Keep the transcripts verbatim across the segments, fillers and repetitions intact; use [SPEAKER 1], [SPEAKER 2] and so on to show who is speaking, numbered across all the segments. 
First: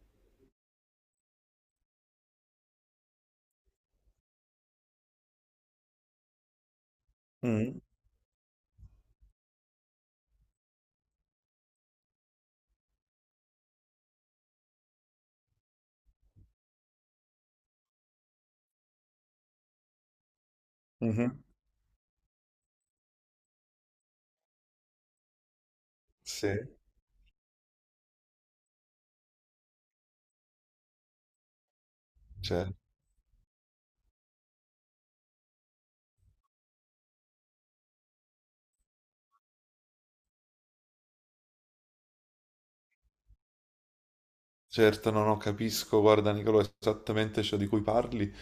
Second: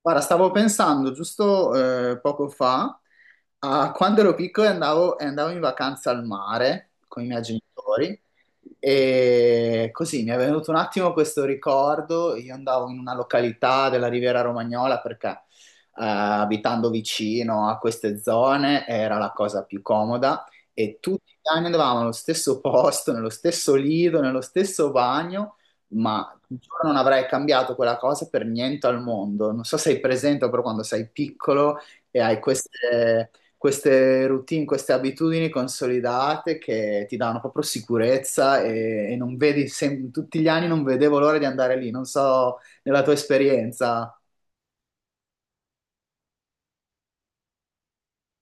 [SPEAKER 1] Guarda, stavo pensando giusto eh, poco fa a quando ero piccolo e andavo, e andavo in vacanza al mare con i miei
[SPEAKER 2] Mm.
[SPEAKER 1] genitori e così mi è venuto un attimo questo ricordo. Io andavo in una località della Riviera Romagnola perché eh, abitando vicino a queste zone era la cosa più comoda e tutti
[SPEAKER 2] Mhm.
[SPEAKER 1] gli anni andavamo allo stesso posto, nello stesso lido, nello stesso bagno. Ma
[SPEAKER 2] Sì.
[SPEAKER 1] giuro non avrei cambiato quella cosa per niente al mondo. Non so se hai presente, però quando sei piccolo e hai
[SPEAKER 2] Certo.
[SPEAKER 1] queste, queste routine, queste abitudini consolidate che ti danno proprio sicurezza e, e non vedi, sem- tutti gli anni non vedevo l'ora di andare lì. Non so, nella tua esperienza.
[SPEAKER 2] Certo, no, no, capisco, guarda Nicolò, esattamente ciò di cui parli,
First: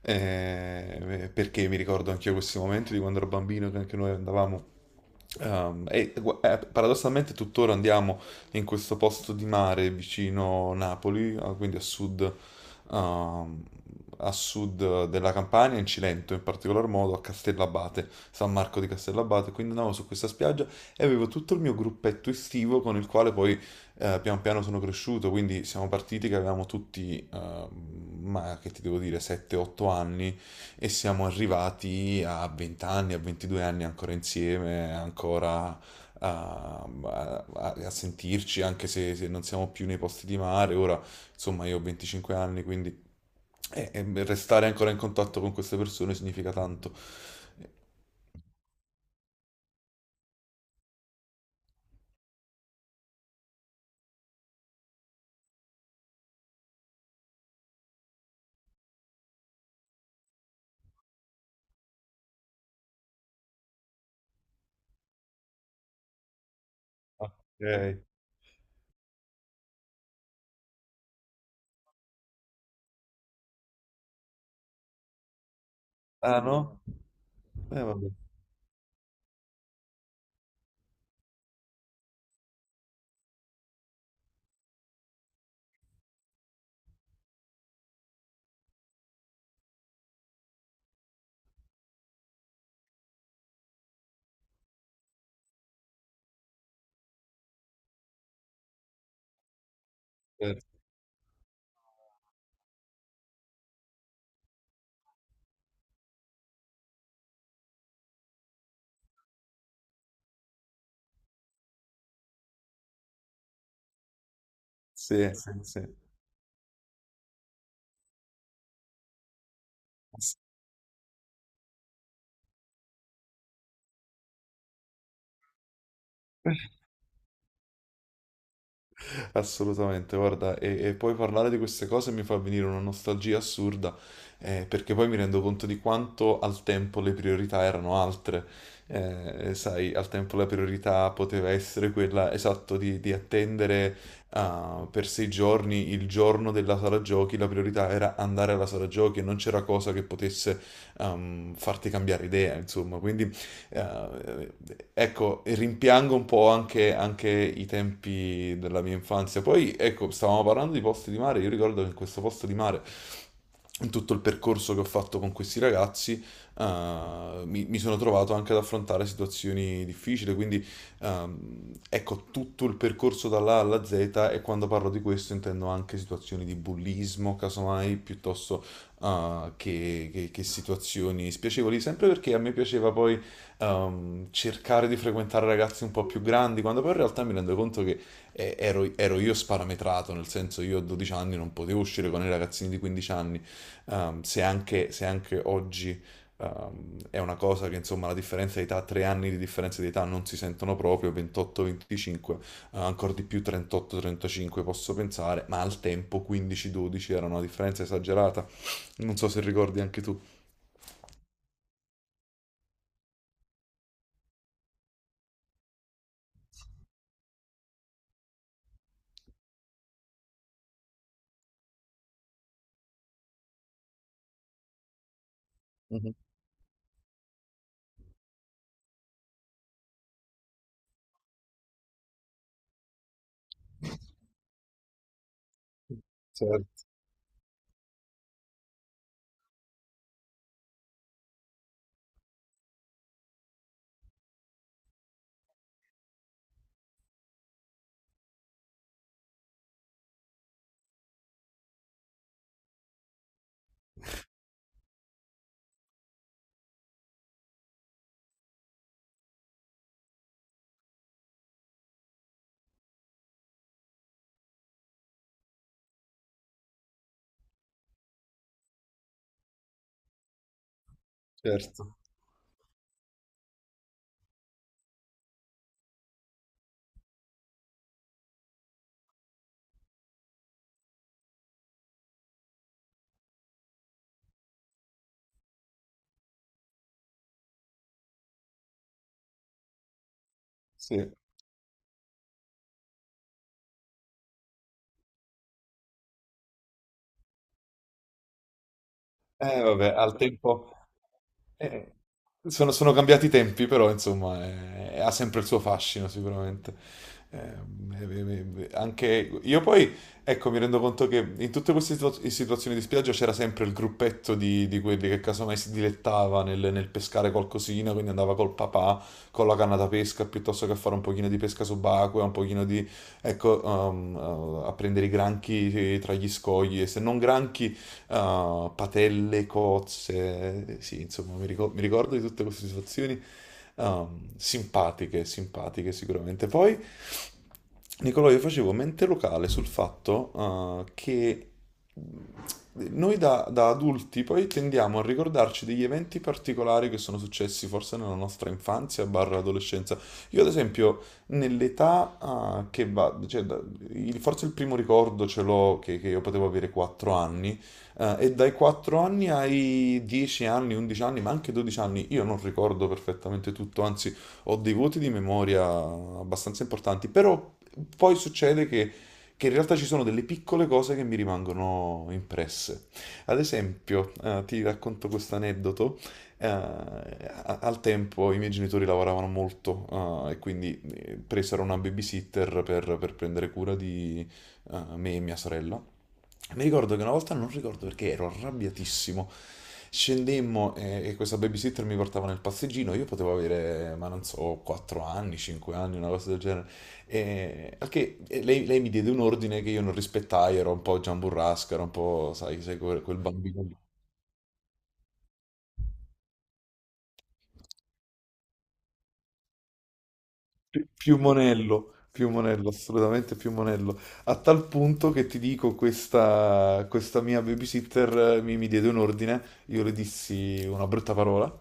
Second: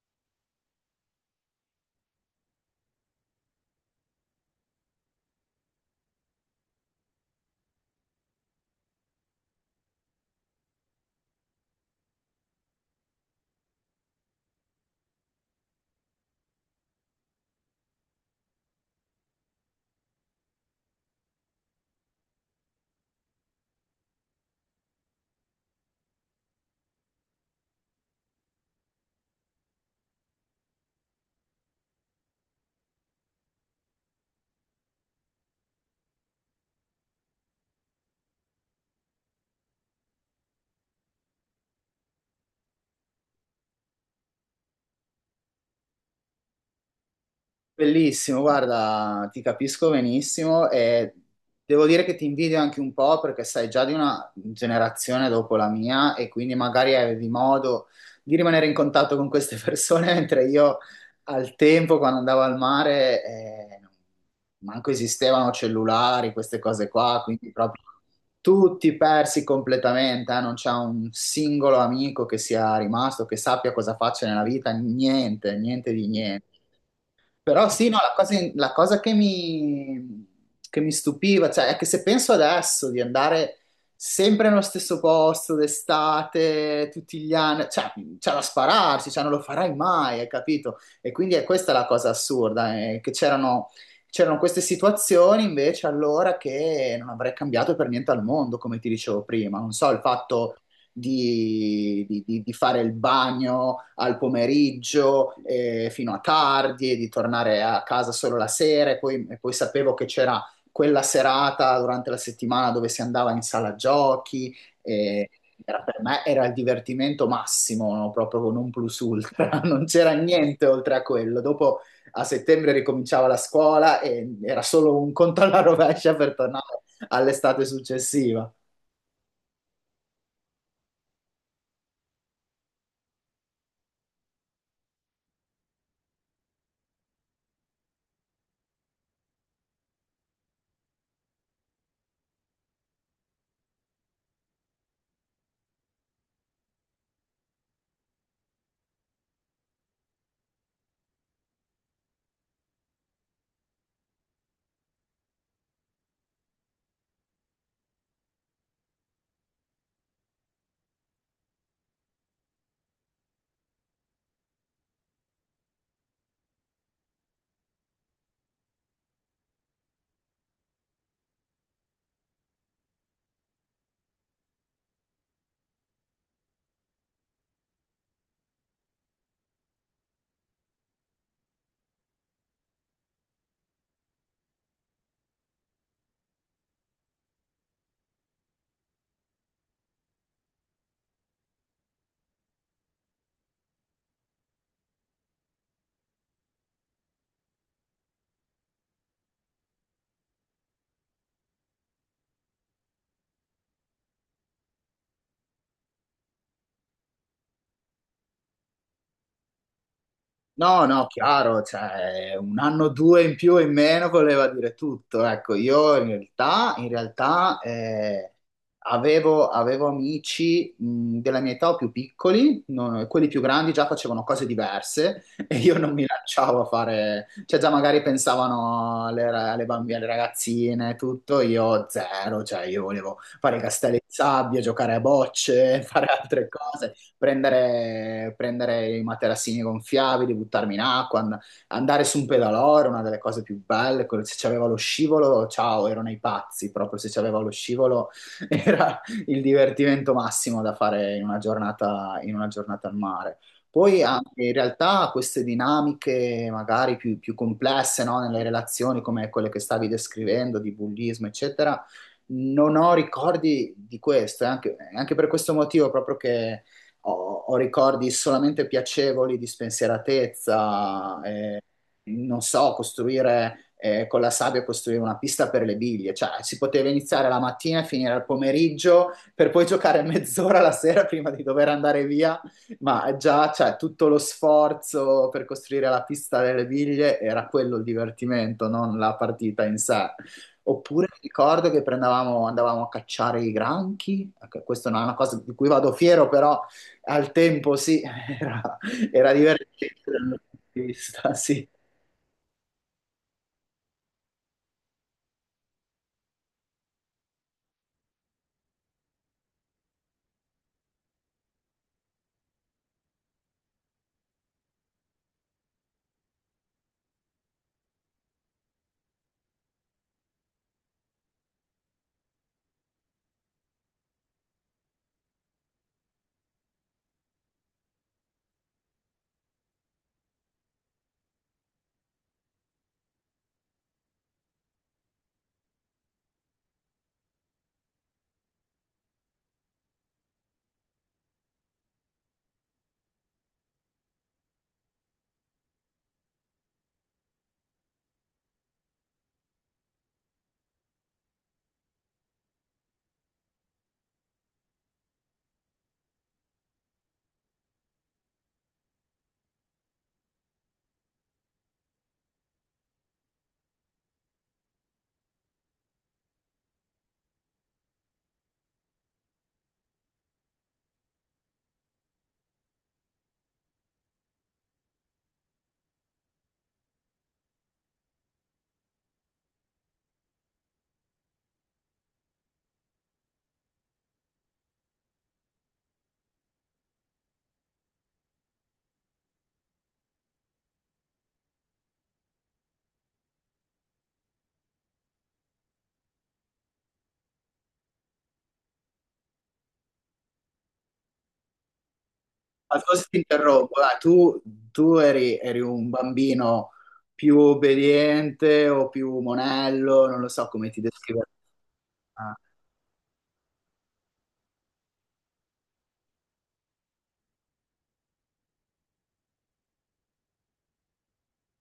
[SPEAKER 2] eh, eh, perché mi ricordo anche io questi momenti di quando ero bambino, che anche noi andavamo, ehm, e gu- eh, paradossalmente tuttora andiamo in questo posto di mare vicino Napoli, eh, quindi a sud, ehm, a sud della Campania, in Cilento in particolar modo, a Castellabate, San Marco di Castellabate, quindi andavo su questa spiaggia e avevo tutto il mio gruppetto estivo con il quale poi eh, pian piano sono cresciuto, quindi siamo partiti che avevamo tutti, eh, ma che ti devo dire, sette otto anni, e siamo arrivati a venti anni, a ventidue anni ancora insieme, ancora ehm, a, a- a sentirci, anche se, se non siamo più nei posti di mare. Ora, insomma, io ho venticinque anni, quindi eh, eh, restare ancora in contatto con queste persone significa tanto.
[SPEAKER 1] Bellissimo, guarda, ti capisco benissimo e devo dire che ti invidio anche un po' perché sei già di una generazione dopo la mia e quindi magari avevi modo di rimanere in contatto con queste persone, mentre io al tempo, quando andavo al mare, eh, manco esistevano cellulari, queste cose qua, quindi proprio
[SPEAKER 2] Ok.
[SPEAKER 1] tutti persi completamente, eh. Non c'è un singolo amico che sia rimasto, che sappia cosa faccio nella vita, niente, niente di
[SPEAKER 2] Ah,
[SPEAKER 1] niente.
[SPEAKER 2] no?
[SPEAKER 1] Però
[SPEAKER 2] Eh,
[SPEAKER 1] sì, no,
[SPEAKER 2] vabbè.
[SPEAKER 1] la cosa, la cosa che mi, che mi stupiva, cioè, è che se penso adesso di andare sempre nello stesso posto d'estate, tutti gli anni, cioè, c'è da spararsi, cioè, non lo farai mai, hai capito? E quindi è questa la cosa assurda, eh, che c'erano c'erano queste situazioni invece allora che non avrei cambiato per niente al mondo, come ti dicevo prima. Non so, il
[SPEAKER 2] Eh,
[SPEAKER 1] fatto di, di- di- di fare il bagno al pomeriggio eh, fino a tardi, di tornare a casa solo la sera e poi, e poi sapevo che c'era quella serata durante la settimana dove si andava in sala giochi. E,
[SPEAKER 2] Sì, sì,
[SPEAKER 1] era
[SPEAKER 2] sì.
[SPEAKER 1] per me era il divertimento massimo, no? Proprio con un plus ultra, non c'era niente oltre a quello. Dopo a settembre ricominciava la scuola e era solo un conto alla rovescia per tornare all'estate successiva.
[SPEAKER 2] Assolutamente, guarda, e, e poi parlare di queste cose mi fa venire una nostalgia assurda, eh, perché poi mi rendo conto di quanto al tempo le priorità erano altre. Eh, sai, al tempo la priorità poteva essere quella, esatto, di, di attendere ah, per sei giorni il giorno della sala giochi, la priorità era andare alla sala giochi e non c'era cosa che potesse ehm, farti cambiare idea, insomma, quindi eh, ecco, rimpiango un po' anche, anche i tempi della mia infanzia. Poi, ecco, stavamo parlando di posti di mare. Io ricordo che in questo posto di mare, in tutto il percorso che ho fatto con questi ragazzi, eh, mi, mi sono trovato anche ad affrontare situazioni difficili. Quindi, ehm, ecco, tutto il percorso dall'A alla Z, e quando parlo di questo intendo anche situazioni di bullismo, casomai, piuttosto eh, che, che che situazioni spiacevoli, sempre perché a me piaceva poi ehm, cercare di frequentare ragazzi un po' più grandi, quando poi in realtà mi rendo conto che eh, ero, ero io sparametrato, nel senso io a dodici anni non potevo uscire con i ragazzini di quindici anni, ehm, se anche, se anche oggi ehm, è una cosa che insomma la differenza di età, tre anni di differenza di età non si sentono proprio, ventotto a venticinque, eh, ancora di più trentotto trentacinque posso pensare, ma al tempo quindici dodici era una differenza esagerata, non so se ricordi anche tu.
[SPEAKER 1] No, no, chiaro, cioè un anno o due in più o in meno voleva dire tutto. Ecco, io in realtà, in realtà eh, avevo, avevo amici mh, della mia età o più piccoli, non- quelli più grandi già facevano cose diverse e io non mi
[SPEAKER 2] Mhm.
[SPEAKER 1] lanciavo a fare, cioè già magari pensavano alle, ra- alle bambine, alle ragazzine, e tutto, io zero, cioè io volevo fare i castelli di sabbia, giocare a bocce, fare altre
[SPEAKER 2] Certo,
[SPEAKER 1] cose, prendere, prendere i materassini gonfiabili, buttarmi in acqua, and- andare su un pedalò era una delle cose più belle. quello- Se c'aveva lo scivolo, ciao, erano i pazzi. Proprio se c'aveva lo scivolo era il divertimento massimo da fare in una giornata, in una giornata al mare. Poi anche in realtà queste dinamiche magari più, più complesse, no, nelle relazioni come quelle che stavi descrivendo, di bullismo, eccetera, non ho ricordi di questo, è anche, è anche per questo motivo proprio che ho, ho ricordi solamente piacevoli di spensieratezza, eh,
[SPEAKER 2] certo,
[SPEAKER 1] non so, costruire eh, con la sabbia, costruire una pista per le biglie, cioè si poteva iniziare la mattina e finire al pomeriggio per poi giocare mezz'ora la sera prima di dover andare via, ma già cioè, tutto lo sforzo per costruire la pista delle biglie era quello il divertimento, non la partita in sé.
[SPEAKER 2] sì.
[SPEAKER 1] Oppure mi ricordo che prendevamo- andavamo a cacciare i granchi, ecco, questa non è una cosa di cui vado fiero, però al tempo sì, era, era
[SPEAKER 2] Eh, vabbè,
[SPEAKER 1] divertente
[SPEAKER 2] al
[SPEAKER 1] dal mio punto
[SPEAKER 2] tempo,
[SPEAKER 1] di vista, sì.
[SPEAKER 2] eh, sono, sono cambiati i tempi, però insomma eh, ha sempre il suo fascino sicuramente. Eh, eh, eh, eh, eh, anche io poi, ecco, mi rendo conto che in tutte queste situa- situazioni di spiaggia c'era sempre il gruppetto di, di quelli che casomai si dilettava nel, nel pescare qualcosina, quindi andava col papà con la canna da pesca piuttosto che a fare un pochino di pesca subacquea, un pochino di, ecco, um, uh, a prendere i granchi eh, tra gli scogli e se non granchi, uh, patelle, cozze, sì, insomma, mi ricor- mi ricordo, di tutte queste situazioni um, simpatiche, simpatiche sicuramente. Poi, Nicolò, io facevo mente locale sul fatto uh, che noi da, da adulti poi tendiamo a ricordarci degli eventi particolari che sono successi forse nella nostra infanzia barra adolescenza. Io ad esempio nell'età ah, che va, cioè, da- il- forse il primo ricordo ce l'ho che, che io potevo avere quattro anni, eh, e dai quattro anni ai dieci anni, undici anni, ma anche dodici anni, io non ricordo perfettamente tutto, anzi ho dei voti di memoria abbastanza importanti, però poi succede che, che in realtà ci sono delle piccole cose che mi rimangono impresse. Ad esempio, eh, ti racconto questo aneddoto. Eh, a- al tempo i miei genitori lavoravano molto, eh, e quindi eh, presero una babysitter per, per prendere cura di eh, me e mia sorella. Mi ricordo che una volta, non ricordo perché, ero arrabbiatissimo. Scendemmo, eh, e questa babysitter mi portava nel passeggino, io potevo avere, ma non so, quattro anni, cinque anni, una cosa del genere. E, al che e lei, lei, mi diede un ordine che io non rispettai, ero un po' giamburrasca, ero un po', sai, sai,
[SPEAKER 1] Ma
[SPEAKER 2] quel
[SPEAKER 1] scusa,
[SPEAKER 2] quel
[SPEAKER 1] ti
[SPEAKER 2] bambino lì.
[SPEAKER 1] interrompo, dai, tu, tu eri, eri un bambino più obbediente o più monello, non lo so come ti
[SPEAKER 2] Pi- Più
[SPEAKER 1] descrivo.
[SPEAKER 2] monello, più monello, assolutamente più monello. A tal punto che ti dico, questa, questa mia babysitter eh, mi, mi diede un ordine, io le dissi una brutta parola,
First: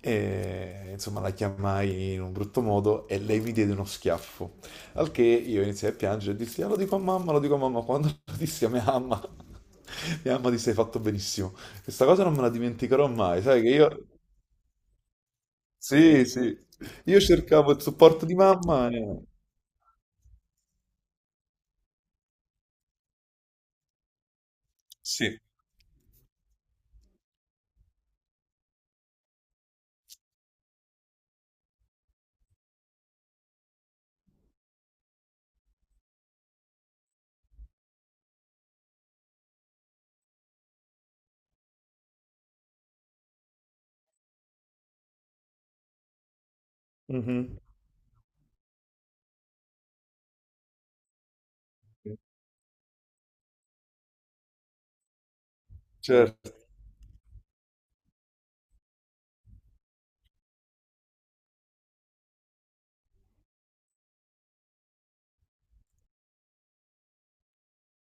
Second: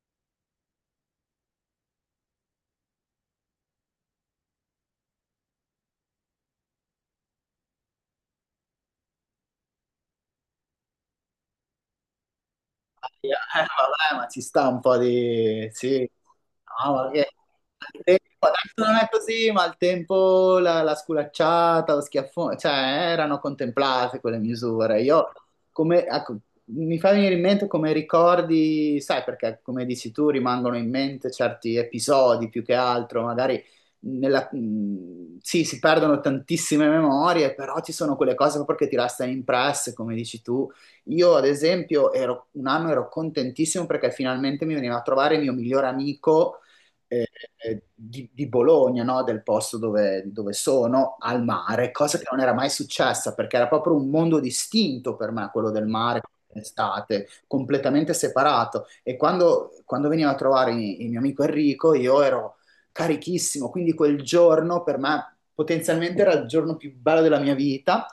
[SPEAKER 2] e insomma la chiamai in un brutto modo e lei mi diede uno schiaffo. Al che io iniziai a piangere e dissi, "Ah, lo dico a mamma, lo dico a mamma." Quando lo dissi a mia mamma, mia mamma disse, hai fatto benissimo. Questa cosa non me la dimenticherò
[SPEAKER 1] Eh,
[SPEAKER 2] mai, sai che io...
[SPEAKER 1] vabbè, ma ci sta un po' di... Sì,
[SPEAKER 2] Sì, sì.
[SPEAKER 1] no, ma
[SPEAKER 2] Io
[SPEAKER 1] che...
[SPEAKER 2] cercavo il
[SPEAKER 1] al tempo,
[SPEAKER 2] supporto di
[SPEAKER 1] adesso
[SPEAKER 2] mamma.
[SPEAKER 1] non è
[SPEAKER 2] e-
[SPEAKER 1] così, ma al tempo la, la sculacciata, lo schiaffone, cioè erano contemplate quelle misure. Io,
[SPEAKER 2] Sì.
[SPEAKER 1] come, ecco, mi fa venire in mente come ricordi, sai, perché come dici tu rimangono in mente certi episodi più che altro, magari nella- mh, sì, si perdono tantissime memorie, però ci sono quelle cose proprio che ti restano impresse, come dici tu. Io, ad esempio, ero- un anno ero contentissimo perché finalmente mi veniva a trovare il mio migliore amico eh,
[SPEAKER 2] Mhm.
[SPEAKER 1] eh, di, di Bologna, no? Del posto dove, dove sono, al mare, cosa che non era mai successa perché era proprio un mondo distinto per me, quello del mare.
[SPEAKER 2] Certo.
[SPEAKER 1] Estate, completamente separato e quando, quando veniva a trovare il il mio amico Enrico io ero carichissimo, quindi quel giorno per me potenzialmente era il giorno più bello della mia vita.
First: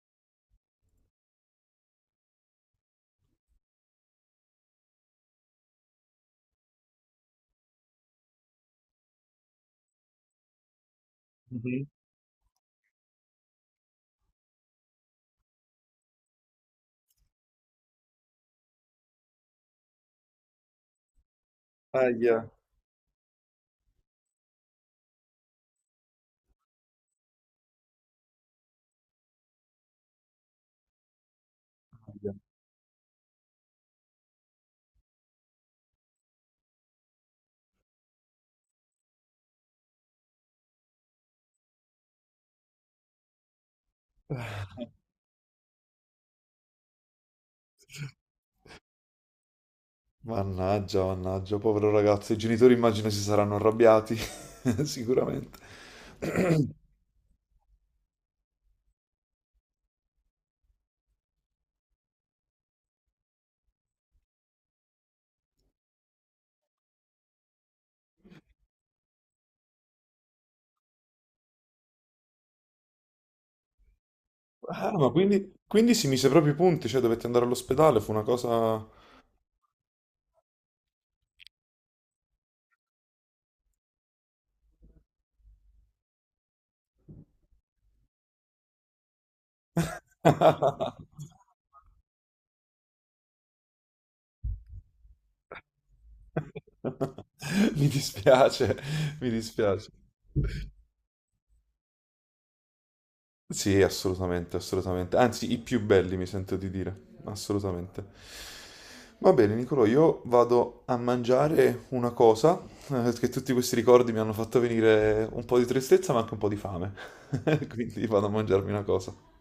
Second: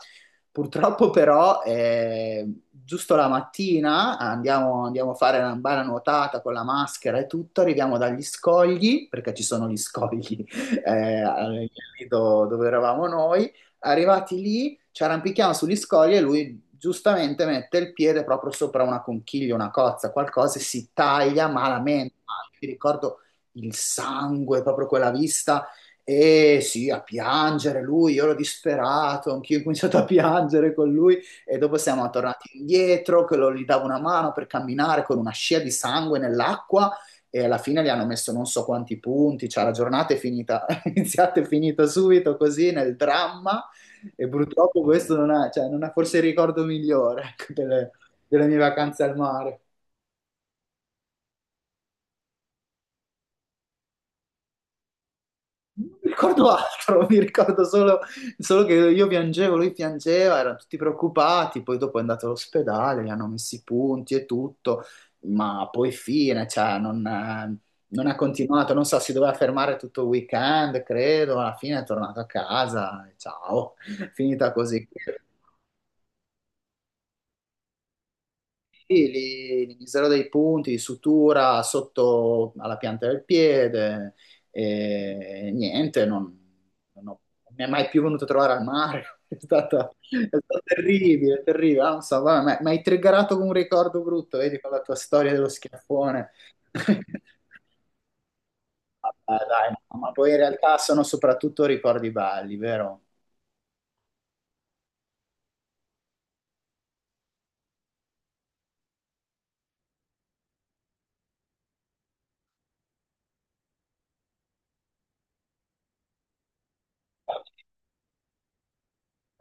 [SPEAKER 1] Purtroppo però, eh, giusto la mattina andiamo, andiamo a fare una bella nuotata con la maschera e tutto, arriviamo dagli scogli, perché ci sono gli scogli eh, al-
[SPEAKER 2] Mhm.
[SPEAKER 1] lì do- dove eravamo noi, arrivati lì ci arrampichiamo sugli scogli e lui giustamente mette il piede proprio sopra una conchiglia, una cozza, qualcosa e si taglia malamente.
[SPEAKER 2] Aia,
[SPEAKER 1] Ah, mi ricordo il sangue, proprio quella vista e sì, a piangere lui, io ero disperato, anch'io ho cominciato a piangere con lui e dopo siamo
[SPEAKER 2] aia.
[SPEAKER 1] tornati indietro, che lo- gli davo una mano per camminare con una scia di sangue nell'acqua e alla fine gli hanno messo non so quanti punti, cioè la giornata è finita, è iniziata e finita subito così nel dramma e purtroppo questo non è, cioè, non è forse il ricordo migliore ecco, delle delle mie vacanze al mare.
[SPEAKER 2] Mannaggia, mannaggia, povero ragazzo. I genitori immagino si saranno arrabbiati, sicuramente.
[SPEAKER 1] Mi ricordo altro, mi ricordo solo, solo che io piangevo, lui piangeva, erano tutti preoccupati, poi dopo è andato all'ospedale, gli hanno messo i punti e tutto, ma poi fine, cioè non, eh, non ha continuato, non so, si doveva fermare tutto il weekend, credo, alla fine è tornato a casa, ciao, finita così.
[SPEAKER 2] Ah, ma quindi, quindi si mise proprio i punti, cioè dovette andare all'ospedale, fu una cosa...
[SPEAKER 1] Sì, li, li miserò dei punti di sutura sotto alla pianta del piede e niente, non, non ho- non mi è mai più venuto a trovare al mare. È stata, è stato terribile, terribile. Ah, non so, guarda, mi mi hai triggerato con un ricordo brutto, vedi, con la tua storia dello schiaffone. Vabbè,
[SPEAKER 2] Mi dispiace, mi
[SPEAKER 1] dai,
[SPEAKER 2] dispiace.
[SPEAKER 1] no, ma poi in realtà sono soprattutto ricordi belli, vero?
[SPEAKER 2] Sì, assolutamente, assolutamente. Anzi, i più belli, mi sento di dire. Assolutamente. Va bene, Nicolò, io vado a mangiare una cosa, eh, che tutti questi ricordi mi hanno fatto venire un po' di tristezza, ma anche un po' di fame. Quindi vado a mangiarmi una cosa.